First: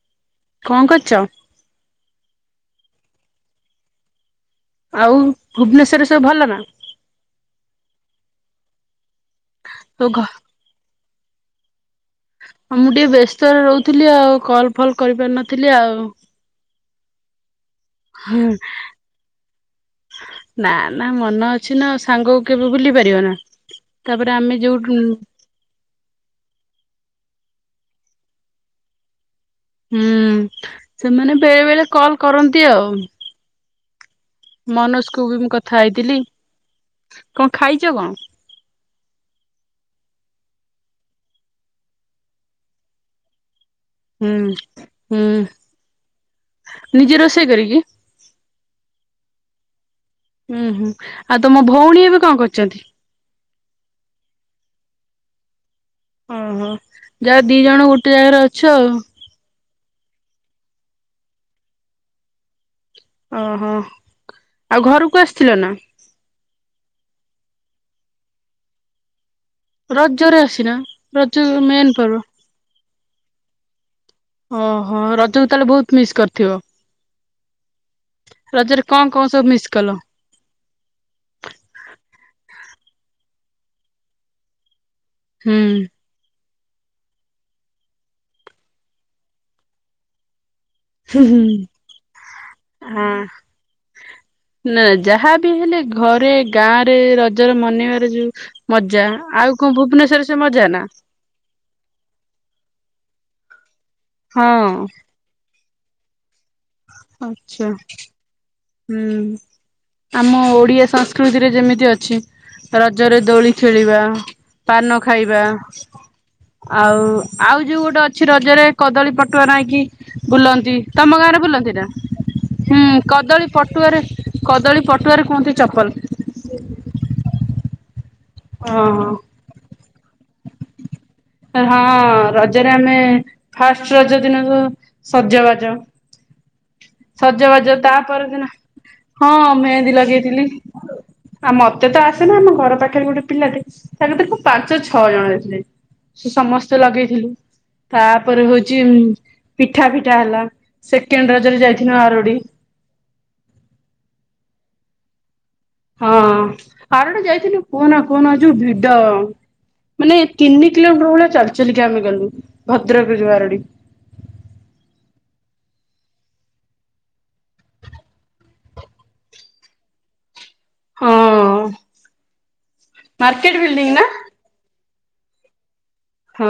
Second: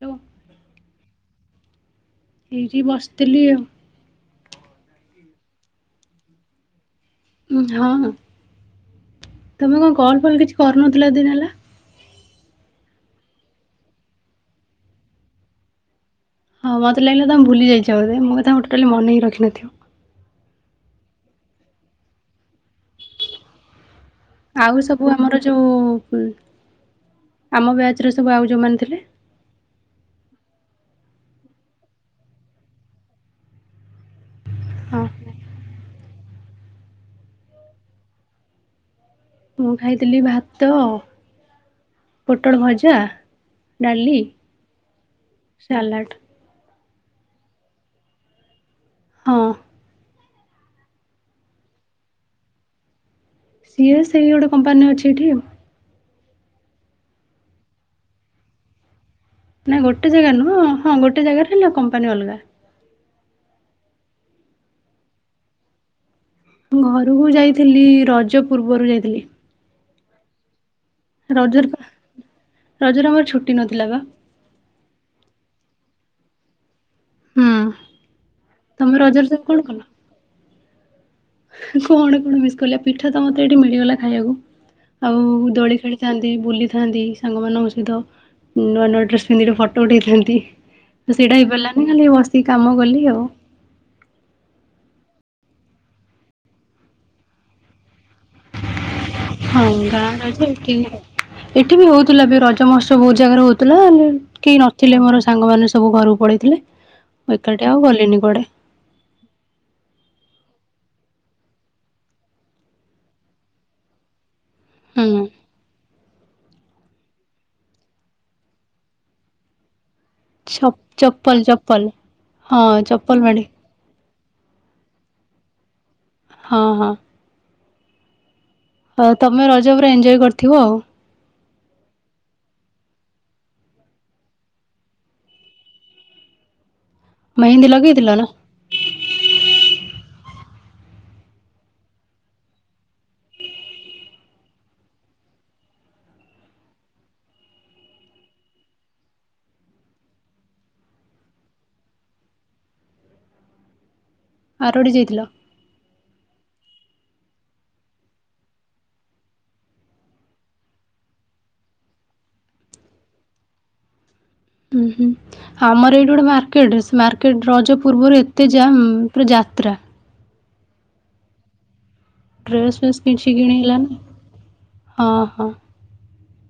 Hello. କଣ କରୁଛ? ଏଇଠି ବସିଥିଲି ଆଉ। ଆଉ ଭୁବନେଶ୍ଵରରେ ସବୁ ଭଲ ନା? ହଁ। ତମେ କଣ ତୋ କଲ୍ ଫଲ୍ କିଛି କରିନଥିଲ ଏତେ ଦିନ ହେଲା? ଆଉ ମୁଁ ଟିକେ ବ୍ୟସ୍ତରେ ରହୁଥିଲି ଆଉ କଲ ଫଲ କରିପାରିନଥିଲି ଆଉ ହଁ ମତେ ଲାଗିଲା ତମେ ଭୁଲି ଯାଇଛ। ଚ ମୋ କଥାକୁ ଟୋଟାଲି ମନେ ହିଁ ରଖିିନଥିବ। ନା ନା ମନ ଅଛି ନା ସାଙ୍ଗକୁ କେବେ ଭୁଲି ପାରିବ ନା। ତାପରେ ଆମେ ଆଉ ଯୋଉଠୁ ସବୁ ଆମର ଯୋଉ ଆମ ବ୍ୟାଚ୍ ର ସବୁ ଆଉ ଯୋଉମାନେ ଥିଲେ? ହୁଁ ସେମାନେ ବେଳେ ବେଳେ କଲ କରନ୍ତି ଆଉ ହଁ ମନୋଜ କୁ ବି ମୁ କରି ଥା ହେଇଥିଲି କଣ ଖାଇଛ କଣ? ମୁଁ ଖାଇଥିଲି ଭାତ ପୋଟଳ ଭଜା। ଡାଲି ହୁଁ ହୁଁ। ସାଲାଡ଼ ନିଜେ ରୋଷେଇ କରିକି? ହଁ। ଉୁଁ ହୁଁ ଆଉ ତମ ଭଉଣୀ ଏବେ କଣ କରୁଛନ୍ତି? ସିଏ ସେଇ ଗୋଟେ କମ୍ପାନୀ ଅଛି ଏଠି ଆଉ। ଓହୋ ଯାହା ଦି ଜଣ ଗୋଟେ ଜାଗାରେ ଅଛ ଆଉ। ନାଇଁ ଗୋଟେ ଜାଗା ନୁହଁ ହଁ ଗୋଟେ ଜାଗାରେ ହେ କମ୍ପାନୀ ଅଲଗା। ଓହୋ ଆଉ ଘରକୁ ଆସିଥିଲ ନା? ଘରକୁ ଯାଇଥିଲି ରଜ ପୂର୍ବରୁ ଯାଇଥିଲି। ରଜରେ ଆସିନା। ରଜ ରଜରେ ପା ମେନ୍ ପର୍ବ। ରଜରେ ଆମର ଛୁଟି ନଥିଲା ବା। ଓହୋ ରଜକୁ ତାହେଲେ ବହୁତ ମିସ୍ କରିଥିବ। ହୁଁ ରଜରେ କଣ କଣ ସବୁ ମିସ୍ କଲ? କଣ କଣ ମିସ୍ କଲେ ପିଠା ତ ମତେ ଏଇଠି ମିଳିଗଲା ଖାଇବାକୁ। ଆଉ ହୁଁ ଦୋଳି ଖେଳିଥାନ୍ତି, ବୁଲି ଥାନ୍ତି ସାଙ୍ଗମାନଙ୍କ ସହିତ ନୂଆ ନୂଆ ଡ୍ରେସ ପିନ୍ଧିକରେ ଫଟୋ ଉଠାଇଥାନ୍ତି। ହୁଁ ସେଇଟା ହୁଁ ହେଇପାରିଲାନି ଖାଲି ବସିକି କାମ କଲି ହଁ ଆଉ। ନା ଯାହାବି ହେଲେ ଘରେ ଗାଁ ରେ ରଜର ମନେଇବାର ଯୋଉ ମଜା। ଆଉ ହଁ କଣ ଗାଁ ଭୁବନେଶ୍ଵରରେ ସେ ରଜ ମଜା ଏଠି ନା ଏଠି ବି ହଉଥିଲା ବି ରଜ ମହୋତ୍ସବ ବହୁତ ଜାଗାରେ ହଉ କେହି ହଁ ନଥିଲେ ମୋର ସାଙ୍ଗ ମାନେ ସବୁ ଘରକୁ ପଳେଇ ମୁଁ ଆଚ୍ଛା ଏକାେ ଆଉ ଗଲିନି କୁଆଡେ। ହୁଁ ଆମ ଓଡିଆ ସଂସ୍କୃତିରେ ଯେମିତି ଅଛି ରଜରେ ଦୋଳି ଖେଳିବା। ପାନ ହୁଁ ଖାଇବା। ଆଉ ଆଉ ଯୋଉ ଗୋଟେ ଅଛି ରଜରେ କଦଳୀ ପଟୁଆ ନଇ କି ବୁଲନ୍ତି ଚପ୍ ତମ ଚପଲ ଗାଁରେ ବୁଲନ୍ତି ଚପଲ। ନାଁ ହଁ ହୁଁ ଚପଲ ମାଡି କଦଳୀ କଦଳୀ ପଟୁଆରେ କୁହନ୍ତି ଚପଲ। ହଁ ହଁ। ଓହୋ। ଆଉ ତମେ ରଜ ଜ ପୁରା ଏଞ୍ଜୟ କରିଥିବ ଆଉ। ହଁ ରଜରେ ଆମେ ଫାଷ୍ଟ ରଜ ଦିନକୁ ସଜବାଜ। ମେହେନ୍ଦୀ ସଜବାଜ ତା ଲଗେଇଥିଲ ନା ପରଦିନ, ହଁ ମେହେନ୍ଦି ଲଗେଇ ଆ ମତେ ତ ଆସେନା ଆମ ଘର ପାଖରେ ଗୋଟେ ପିଲାଟେ ତା କତିକୁ ପାଞ୍ଚ ଛଅ ଜଣ ଯାଇଥିଲେ। ସୋ ସମସ୍ତେ ଲଗେଇଥିଲୁ। ତାପରେ ହୋଉଚି ପିଠା ପିଠା ହେଲା। ସେକେଣ୍ଡ ରଜରେ ଯାଇଥିଲୁ ଆରଡ଼ି। ଆରଡ଼ି ଯାଇଥିଲ? ହଁ ଆରଡି ଯାଇଥିଲୁ କୁହନା କୁହନା ଯୋଉ ଭିଡ ମାନେ ତିନି କିଲୋମିଟର ଭଳିଆ ଚାଲି ଚାଲିକା ଆମେ ଗଲୁ ଭଦ୍ରକରେ ଯୋଉ ଆରଡି। ଉଁ ହୁଁ ଆମର ଏଇଠି ଗୋଟେ ମାର୍କେଟ ସେ ମାର୍କେଟ ରଜ ପୂର୍ବରୁ ଏତେ ଜାମ ପୁରା ଯାତ୍ରା। ହଁ। ଡ୍ରେସ୍ ଫେସ୍ କିଛି କିଣିଲନି। ହଁ ହଁ। ହଁ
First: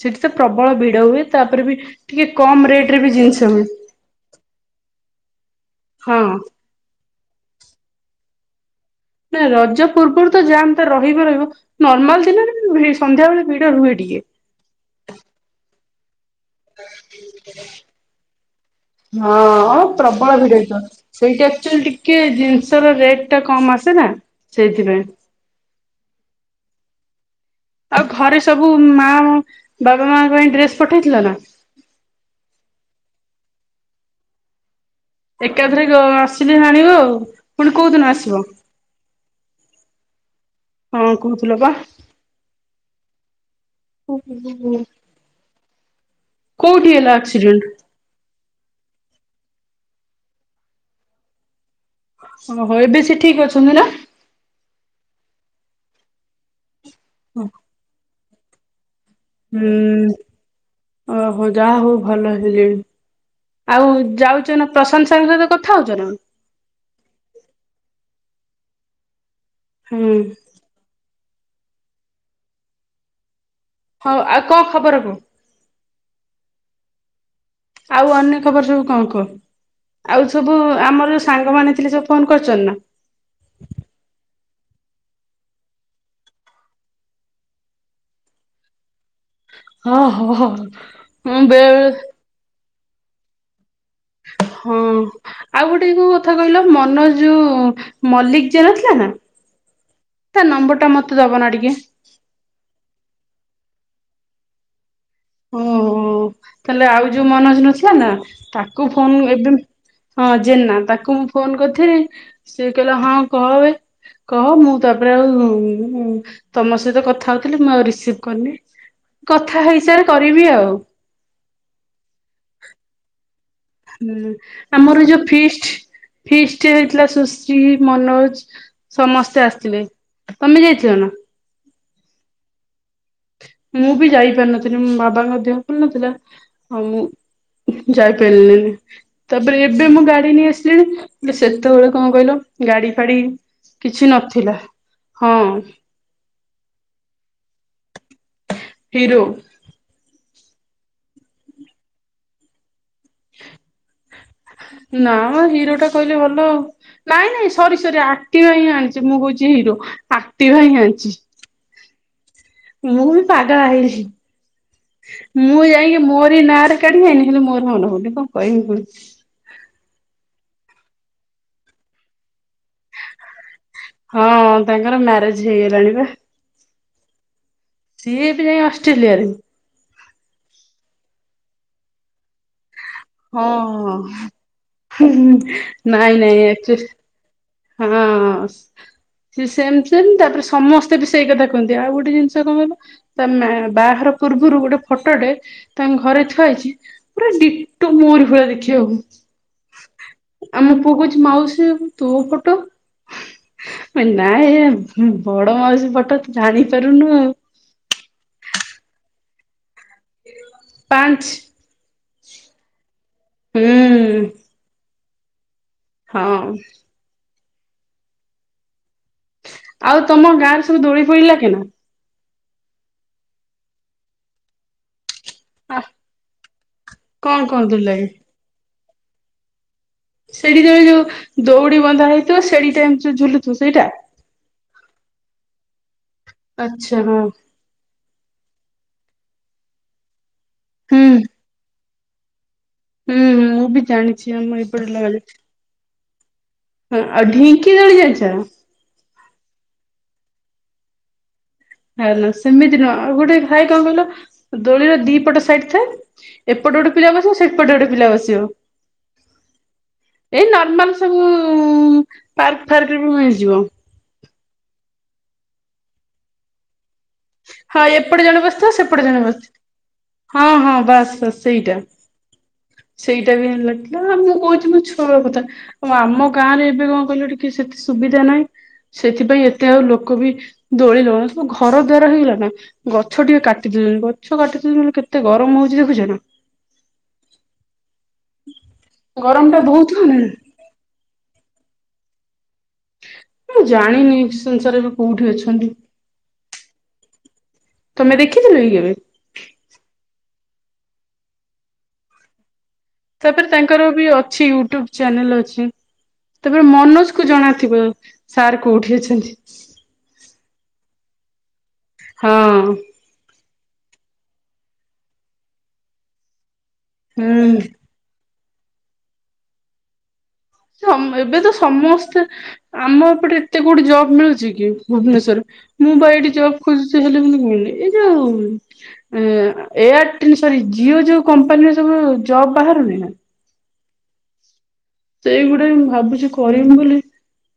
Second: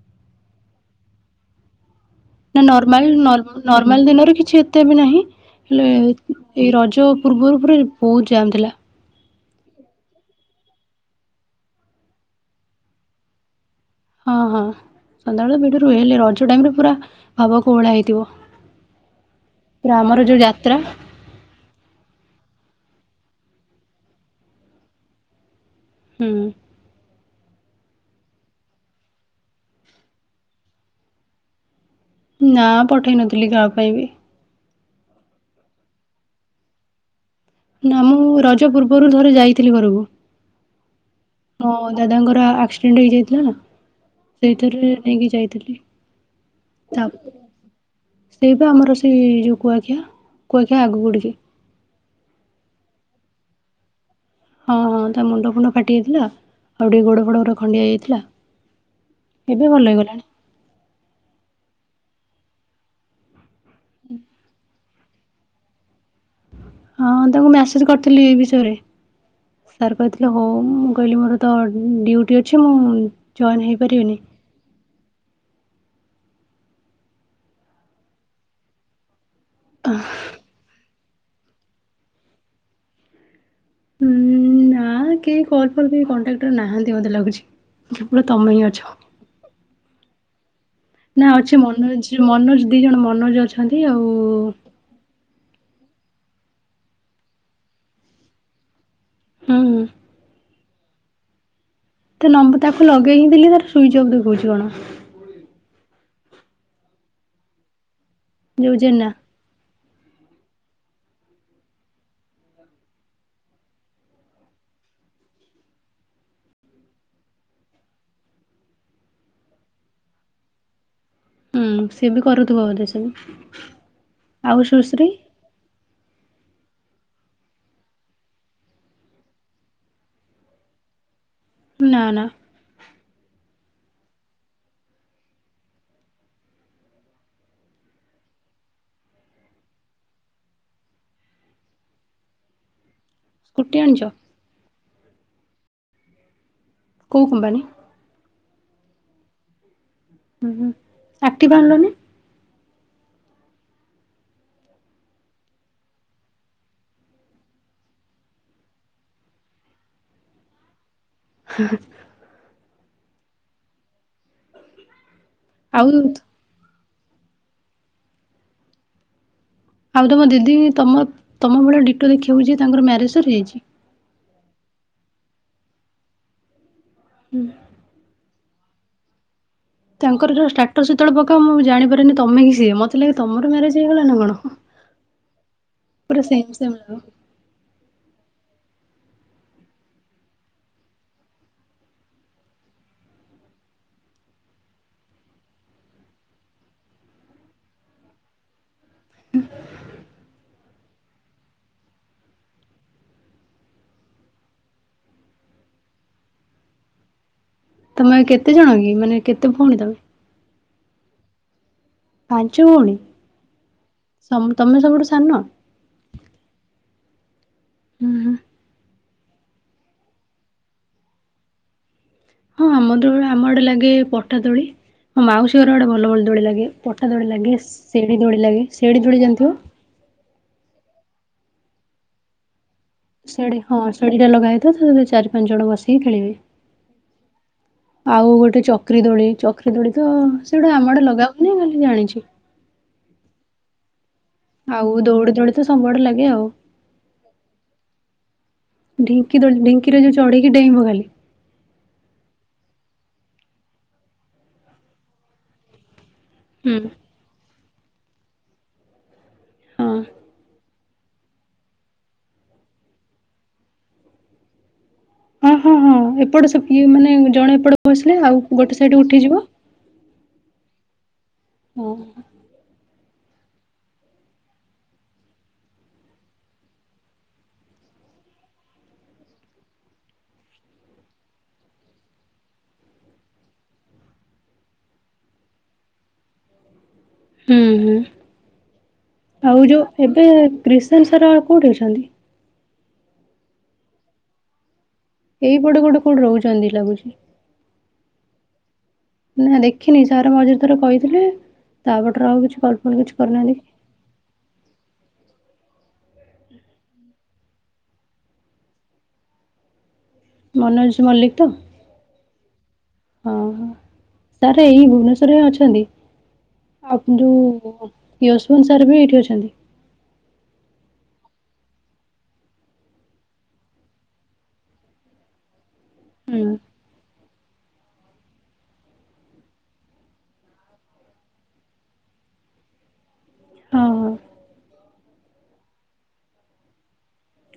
ସେଠି ତ ପ୍ରବଳ ଭିଡ଼ ହୁଏ, ତାପରେ ବି ଟିକେ କମ ନା ରେଟ ରେ ନର୍ମାଲ ବି ଜିନିଷ ନର୍ ମିଳେ। ନର୍ମାଲ ଦିନରେ କିଛି ଏତେ ବି ନାହିଁ, ହେଲେ ହଁ ଏଇ ରଜ ପୂର୍ବରୁ ପୁରା ପୋଜ୍ ଜାମ୍ ଥିଲା। ନାଁ ରଜ ପୂର୍ବରୁ ତ ଜାମତା ରହିବ ରହିବ ନର୍ମାଲ ଦିନରେ ବି ସନ୍ଧ୍ୟାବେଳେ ଭି ହଁ ହଁ ସନ୍ଧ୍ୟା ବେଳେ ଭିଡ଼ ମିଳିଲେ ରଜ ଟାଇମରେ ପୁରା ଭାବ କୋହଳା ହେଇଥିବ ହଁ ଅ ପୁରା ଆମର ପ୍ରବଳ ଯୋଉ ଭିଡ଼ ଯାତ୍ରା ତ ସେଇଠି ଆକ୍ଚୁଆଲି ଟିକେ ଜିନଷ ତାର ରେଟଟା କମ ଆସେ ନାଁ ସେଇଥିପାଇଁ। ହୁଁ। ଆଉ ଘରେ ସବୁ ମା ବାବା ମାଙ୍କ ପାଇଁ ଡ୍ରେସ ପଠେଇଥିଲା ନାଁ? ନାଁ ପଠେଇ ନଥିଲି କାହା ପାଇଁ ବି। ଏକାଥରେ ଗ ଆସିଲେ ଆଣିବ ଆଉ। ପୁଣି ନାଁ କୋଉଦିନ ମୁଁ ଆସିବ? ରଜ ପୂର୍ବରୁ ଥରେ ଯାଇଥିଲି ଘରୁକୁ ହଁ କହୁଥିଲ ପା ମୋ ଦାଦାଙ୍କର ଆକ୍ସିଡେଣ୍ଟ ହେଇଯାଇଥିଲା ନାଁ ସେଇଥିରେ ନେଇକି ଯାଇଥିଲି। କୋଉଠି ତା ହେଲା ଆକ୍ସିଡେଣ୍ଟ? ସେଇ ପା ଆମର ସେଇ ଯୋଉ କୁୁଆଖିଆ। କୁୁଆଖିଆ ଆଗୁକୁ ଟିକେ ଓହୋ ଏବେ ସିଏ ଠିକ ଅଛନ୍ତି ନାଁ? ହଁ ହଁ ତା ମୁଣ୍ଡ ଫୁଣ୍ଡ ଫାଟି ଯାଇଥିଲା‌। ଆଉ ଟିକେ ଗୋଡ଼ ଫୋଡ଼ଉରା ଖଣ୍ଡିଆ ହେଇଯାଇଥିଲା। ଏବେ ଭଲ ହେଇଗଲାଣି ଉଁ ଓହ ଯା ହଉ। ଭଲ ହେଲେ ଆଉ ଯାଉଚନା ପ୍ରଶାନ୍ତ ସାଙ୍ଗ ସହିତ କଥା ହଉଛ ନା? ହଁ ତାଙ୍କୁ ମେସେଜ କରିଥିଲି ଏଇ ବିଷୟରେ। ସାର୍ ହୁଁ କଥିଲଥିଲା ହଉ ମୁଁ କହିଲି ମୋର ତ ଡ୍ୟୁଟି ଅଛି ମୁଁ ଜଏନ୍ ହଁ ହେଇପାରିବିନି। ଆଉ କଣ ଖବର କୁ ଆଉ ଅନ୍ୟ ଖବର ସବୁ କଣ କୁହ? ଆଉ ସବୁ ଆମର ସାଙ୍ଗମାନେ ଥିଲେ ସେ ଫୋନ କରୁ ନା ହଁ ନା କେହି କଲଲ କେ କଣ୍ଟ୍ରାଟ ନାହାନ୍ତି ମୋତେ ଲାଗୁଛି ତମେ ହିଁ ଅଛ। ହଁ ହଁ ହଁ। ନା ହଁ ଅଛି ବେଳେ ମନୋଜ ମନୋଜ ଦି ଜଣ ମନୋଜ ଅଛନ୍ତି ଆଉ। ହଁ ଆଉ ଗୋଟେ କୋଉ କଥା କହିଲ ମନୋଜ ଯୋଉ ମଲ୍ଲିକ ଯେ ନଥିଲା ନା? ହୁଁ। ତା ନମ୍ବର ଟା ମତେବ ନା ଟିକେ ତାକୁ ଲଗେଇ ଥିଲି ତାର ସୁଇଚ ଅଫ୍ ଦେଖଉଛି କଣ? ଓହୋ ତାହେଲେ ଆଉ ଯୋଉ ମନୋଜ ନଥିଲା ନା। ଯୋଉ ତାକୁ ଜେନା। ଫୋନ୍ ଏଦିନ ହଁ ଜେନା ତାକୁ ମୁଁ ଫୋନ କରିଥିଲି ସେି କହିଲା ହଁ କହ କହ ମୁଁ ତାପରେ ଆଉ ତମ ସହିତ କଥା ହଉଥିଲି ମୁଁ ଆଉ ରିସିଭ କରିନି କଥା ହେଇସାରେ କରିବି ଆଉ। ହୁଁ ସିଏ ବି କରୁଥିବ ବୋଧେ ସବୁ। ହୁଁ ଆଉ ଆମର ସୁଶ୍ରୀ ଯୋଉ ଫିଷ୍ଟ ଫିଷ୍ଟ ହେଇଥିଲା ସୁଶ୍ରୀ ମନୋଜ ସମସ୍ତେ ଆସିଥିଲେ ତମେ ଯାଇଥିଲ ନା? ନା ନା। ମୁଁ ବି ଯାଇପାରିନଥିଲି ମୋ ବାବାଙ୍କ ଦେ ଭୁଲ ନଥିଲା ଆଉ ମୁଁ ଯାଇପାରିଲିନିି ତାପରେ ଏବେ ମୁଁ ଗାଡି ନେଇ ଆସିଲିଣି ସେତେବେଳେ କଣ କହିଲ ଗାଡି ଫାଡ଼ି ସ୍କୁଟି ଆଣିଛ କିଛି ନଥିଲା। ହଁ। କଉ କମ୍ପାନୀ? ହିରୋ। ହୁଁ ହୁଁ ଆକ୍ଟିଭା ଆନିଲନି? ନା ହିରୋ ଟା କହିଲେ ଭଲ ନାଇଁ ନାଇଁ ସରି ସରି ଆକ୍ଟିଭା ହିଁ ଆଣିଛି ମୁଁ କହୁଛି ହିରୋ ଆକ୍ଟିଭା ହିଁ ଆଣିଛି। [unintelligible] ମୁଁ ବି ପାଗଳା ହେଇଯିବି। ମୁଁ ଆଉ ଯାଇକି ମୋରି ନାଁ ରେ କାଢି ଆଣିଲି ହେଲେ ମୋର ହଉନ କଣ କହିବି କୁହନି। ଆଉ ତମ ଦିଦି ତ ତମ ଭଳିଆ ଡିଟୋ ଦେଖିବାକୁଉଛି ତାଙ୍କର ମ୍ୟାରେଜ ସରିଯାଇଛି? ହଁ ତାଙ୍କର ମ୍ୟାରେଜ ହେଇଗଲାଣି ବା। ହୁଁ। ସିଏ ଏବେ ଯାଇଁ ଅଷ୍ଟ୍ରେଲିଆରେ। ତାଙ୍କର ଯୋଉ ଷ୍ଟାଟସ ସେତେବେଳେ ମୁଁ ଜାଣିପାରାରେନି ତମେ କି ସିଏ ମତେ ଲାଗେ ତମର ହଁ ମ୍ୟାରେଜ ହେଇଗଲା ନା କଣ। ହଁ ପୁରା ନାଇଁ ସେମ୍ ନାଇଁ ସେମ୍ ଅକ୍ଚୋଲୀ ଲାଗେ। ହଁ ହଁ ସେମ ସେମ ତାପରେ ସମସ୍ତେ ବି ସେଇ କଥା କୁହନ୍ତି ଆଉ ଗୋଟେ ଜିନିଷ କଣ କହିଲ ତା ବାହାଘର ପୂର୍ବୁରୁ ଗୋଟେ ଫଟୋଟେ ତାଙ୍କ ଘରେ ଥୁଆଯାଇଚି ପୁରା ଡିଟୋ ମୋରି ଭଳିଆ ଦେଖିଆକୁ। ଆମ ପୁଅ କୋଉଚି ମାଉସୀ ତୋ ଫଟୋ ଟ ମୁଁ କହିଲି ନାଇଁ ୟେ ବଡ଼ ମାଉସୀ ଫଟ ତୁ ଜାଣିପାରୁନୁ ଆଉ। ତମେ କେତେ ଜଣ କି ମାନେ କେତେ ଭଉଣୀତମେ? ପାଞ୍ଚ। ପାଞ୍ଚ ଭଉଣୀ? ହୁଁ ତମେ ସବୁଠୁ ସା ସାନ? ହଁ। ହୁଁ। ଆଉ ତମ ଗାଁ ରେ ସବୁ ଦୋଳି ଫୋଳି ଲାଗେନା? ହଁ ଆମ ର ଆମ ଆଡେ ଲାଗେ ପଟା ଦୋଳି। ହଁ ମୋ ମାଉସୀ ଘର ଆ ଆଡେ ଭଲ ଭଲ ଦୋଳି ଲାଗେ ପଟ୍ଟା ଦୋଳି କଣ ଲାଗେ କଣ ଦୋଳି ଲାଗେ? ସିଡି ଦୋଳି ଲାଗେ। ସେଡି ଦୋଳି ଜାଣିଥିବ? ସେଡି ଦୋଳି ଯୋଉ ଦଉଡ଼ି ବନ୍ଧାହେଇଥିବ ସେଡ଼ି ସେଡୀ ହଁ ସେଡ଼ି ଟା ଲଗାହେଇଥିବ ତା ଦେ ଚାରି ପାଞ୍ଚଜଣ ବାସ ଖେଳିବେ ଆଚ୍ଛା ହଁ ଆଉ ଗୋଟେ ଚ ଚକ୍ରି ଦୋଳି ଚକ୍ରି ଦୋଳି ତ ସେଗୁଡା ଆମ ଆଡେ ଲଗାହୁଏ ମୁଁ ଜାଣିଚି। ହ। ହୁଁ ହୁଁ ମୁଁ ବି ଜାଣିଚି। ଆଉ ଦୌଡି ଦୌଡି ତ ସବୁଆଡେ ଲା। ଆଉ। ଆଉ ଢିଙ୍କି ଦୋଳି ଜାଣିଚ। ଚଢ଼ିକି ଡେଇଁବ ଖାଲି। ସେମିତି ନୁହଁ ଗୋଟେ ଥାଏ କଣ କହିଲ ଦୋଳିର ଦି ପଟ ସାଇଟ ଥାଏ। ଏପଟ ହୁଁ ଗୋଟେ ପିଲା ବସିବ। ଏପଟେ ଗୋଟେ ପିଲା ବସିବ। ହଁ। ଏଇ ନର୍ମାଲ। ସବୁ ପାର୍କ ଫାର୍କରେ ବି ମିଳିଯିବ। ହଁ ହଁ ହଁ ଏପଟ ସିଏ। ଜଣେ ଏପଟେ ହଁ ବସିଲେ ଆଉ ଜଣେ ବସିଥିବ ଗୋଟେ ସାଇଡ ସେପଟେ ଜଣେ ଉଠିଯିବ। ବସିଥିବ ହଁ ହଁ ବାସ୍ ବାସ ହଁ। ସେଇଟା ବି ଲାଗିଥିଲା ଆଉ ମୁଁ କହୁଛି ମୋ ଛୁଆର କଥା ଆମ ଗାଁରେ ଏବେ କଣ କହିଲ ଟିକେ ସେତେ ସୁବିଧା ନାହିଁ ସେଥିପାଇଁ ଏତେ ଆଉ ଲୋକ ବି ଦୋଳି ଲଗଉନା ଘରେ ହେଇଗଲା ନା ଗଛ ଟିକେ କାଟିଦଉଛନ୍ତି ଗଛ କାଟିଦଉଛନ୍ତି କେତେ ଗରମ ହଉଛି ଦେଖୁଛ ନା। ହୁଁ ହୁଁ। ଗରମ ଟା ଆଉ ବହୁତ ଯୋଉ ହଉନି ଏବେ ନା। କ୍ରିଷନ ସାର କୋଉଠିଅଛନ୍ତି? ମୁଁ ଜାଣିନି କିସନ ସାର ଏଇପଟେ ଗୋଟେ କୋଉଠି ରହୁଛନ୍ତି ଲାଗୁଛି। ତମେ ଦେଖିଥିଲ କି କେବେ? ତାର ମଝିରେ ଥରେ କହିଥିଲେ ତାପପରେ ଆଉ କିଛି ଫଲ୍ କିଛି ତାପରେ କରିନାହାନ୍ତି ତାଙ୍କର ବି ଅଛି ୟୁଟ୍ୟୁବ ଚ୍ୟାନେଲ ଅଛି। ତାପରେ ମନୋଜ କୁ ଜଣାଥିବ ସାର୍ କୋଉଠି ଅଛନ୍ତି। ମନୋଜ ମଲ୍ଲିକ ତ? ହଁ। ଓହୋ ସାର୍ ଏଇ ଭୁବନେଶ୍ଵରରେ ଅଛନ୍ତି। ହୁଁ। ଆଉ ୟଶବନ୍ତ ସାର୍ ବି ଏଇଠି ଅଛନ୍ତି। ଏବେ ତ ସମସ୍ତେ ଆମ ଏପଟେ ଏତେ କୋଉଠି ଜବ ମିଳୁଛି କି ଭୁବନେଶ୍ଵରରେ ମୁଁ ବା ଏଠି ହୁଁ ଜବ୍ ଖୋଜୁଛି ହେଲେ ଏ ଯୋଉ ଏୟାରଟେଲ ସରି ଜିଓ ଯୋଉ କମ୍ପାନୀର ସବୁ ଜବ ବାହାରୁନି ହଁ ହଁ। ସେଇଗୁଡା ବି ମୁଁ ଭାବୁଛି କରିମି ବୋଲି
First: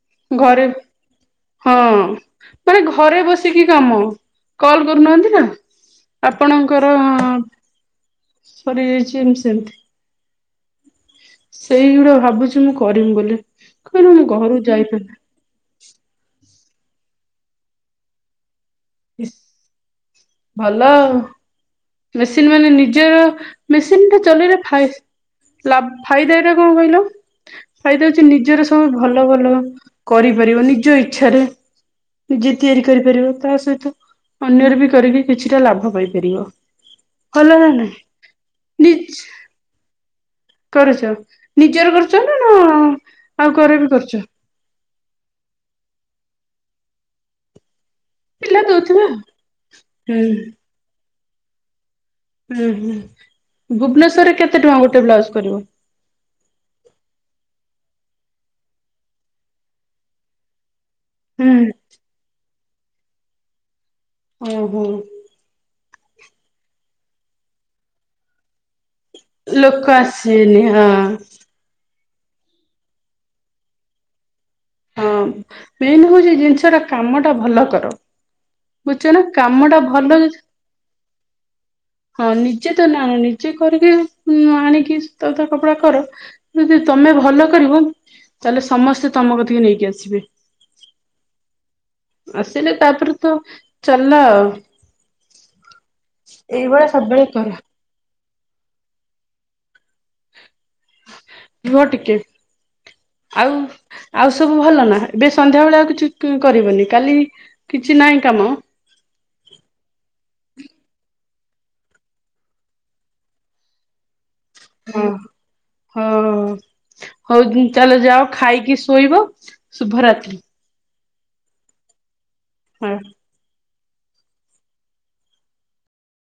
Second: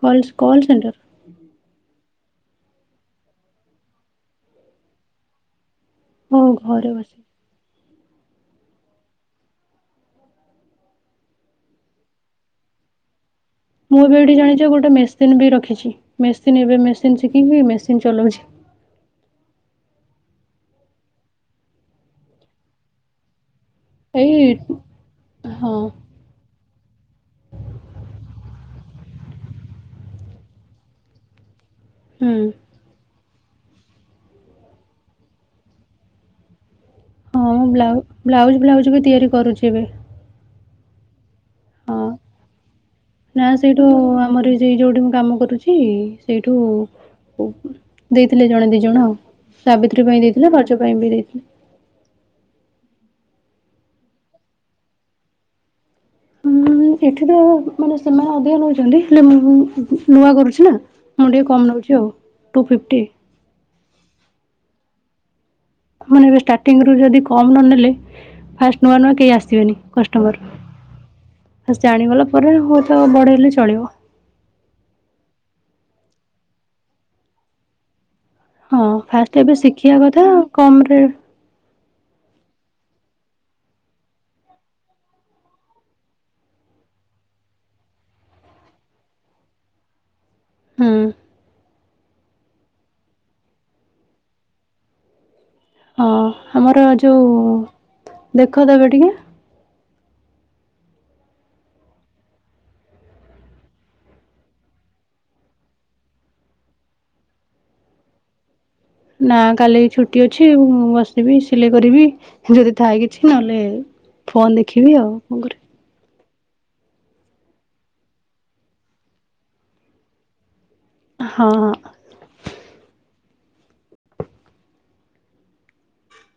କଲ କଲ ଘରେ ସେଣ୍ଟର ହଁ ମାନେ ଘରେ ବସିକି କାମ। କଲ୍ କରୁନାହାନ୍ତି ନା। ହଉ ଆପଣଙ୍କର ଘରେ ବସି ଅଁ, ସରିଯାଇଛି ଏମତି ସେମତି ସେଇଗୁଡା ଭାବୁଛି ମୁଁ କରିମି ବୋଲି। ମୁଁ କହିଲ ବି ଏଇଠି ଘରକୁ ଜାଣିଚ ଗୋଟେ ଯାଇପାରୁନି ମେସିନ୍ ବି ରଖିଛି। ମେସ୍ ସିନ୍ ଏବେ ମେସିନ୍ ଶିଖିକି ମେସିନ୍ ଚଲଉଛି। ଇସ୍ ଭଲ। ମେସିନ୍ ମାନେ ନିଜର ମେସିନ୍ ଟା ଏଇ ଚଲେଇଲେ ଫାଇ ହଁ ଲାଭ ଫାଇଦା ଟା କଣ କହିଲ ଫାଇଦା ହଉଚି ନିଜର ସବୁ ଭଲ ଭଲ କରିପାରିବ ନିଜ ଇଛାରେ। ହୁଁ। ନିଜେ ତିଆରି କରିପାରିବ। ତା ସହିତ ଅନ୍ୟର ବି କରିକି କିଛିଟା ଲାଭ ପାଇପାରିବ। ଭଲ ହଁ ନା ନାଇଁ? ବ୍ଲାଉ ବ୍ଲାଉଜ୍ ବ୍ଲାଉଜ୍ ବି ତିଆରି କରୁଚି ଏବେ। କରୁଚ? ହଁ ନା କାହାର ସେଇଠୁ ବି କରୁଛ? ଆମର ଏ ଯେ ଯୋଉଠି ମୁଁ କାମ କରୁଚି ସେଇଠୁ ଉ ଦେଇଥିଲେ ପିଲା ଜଣେ ଦି ଦଉଥିବେ ଜଣ, ଆଉ ସାବିତ୍ରୀ ହୁଁ ପାଇଁ ଦେଇଥିଲେ ରଜ ପାଇଁ ବି ଦେଇ ଉଁ ହୁଁ ହୁଁ ଭୁବନେଶ୍ଵରରେ କେତେ ଟଙ୍କା ଗୋଟେ ବ୍ଲାଉଜ କରିବ? ଉଁ, ଏଠି ତ ମାନେ ସେମାନେ ଅଧିକ ନଉଛନ୍ତି, ହେଲେ ମୁଁ, ମୁଁ, ଉଁ, ନୂଆ କରୁଛି ନା। ମୁଁ ଟିକେ କମ ହୁଁ ନଉଚି ଆଉ। Two fifty. ଓ ହୋ! ମାନେ ଏବେ ଷ୍ଟାର୍ଟିଂ ରୁ ଯଦି କମ ନ ନେଲେ ଫାଷ ଲୋକ ଆସିବେନି ହଁ। ଫାଷ୍ଟ ଜାଣିଗଲା ପରେ ହୁଏତ ବଢେଇଲେ ଚଳିବ। ହଁ ମେନ୍ ହଉଚି ଜିନିଷଟା କାମ ଟା ଭଲ କର। ହଁ, ବୁଝଛ ନା ଫାଷ୍ଟ ଏବେ କାମ ଟା ଶିଖିବା ଭଲ କଥା, କମ ରେ ହଁ ନିଜେ ତ ନା ନା ନିଜେ କରିକି ଉଁ, ଆଣିକି ତ ତା କପଡା କର, ଯଦି ତୋମେ ଭଲ କରିବ ତାହେଲେ ସମସ୍ତେ ତୋମ କଥା ସିଏ ନେଇକି ଆସିବେ। ହଁ। ଆସିଲେ ତାପରେ ତ ଚାଲଲା ହଁ ଆମର ଯୋଉ କର ଦେଖ ତ ଏବେ ଟିକେ ରୁହ ଟିକେ, ଆଉ ଆଉ ସବୁ ଭଲ ନା ଏବେ ସନ୍ଧ୍ୟା ବେଳେ ଆଉ କିଛି କି-କରିବନି କାଲି କିଛି ନାଇଁ କାମ? ନା କାଲି ଛୁଟି ଅଛି। ମୁଁ ବସିବି ସିଲେଇ କରିବି। ଯଦି ଥାଏ କିଛି, ନହେଲେ ଫୋନ୍ ଦେଖିବି ଆଉ କଣ କରିବି? ଓ ହଉ ଚାଲ ଯାଅ ଖାଇକି ଶୋଇବ ଶୁଭ ରାତ୍ରୀ। ହଁ। ହଁ।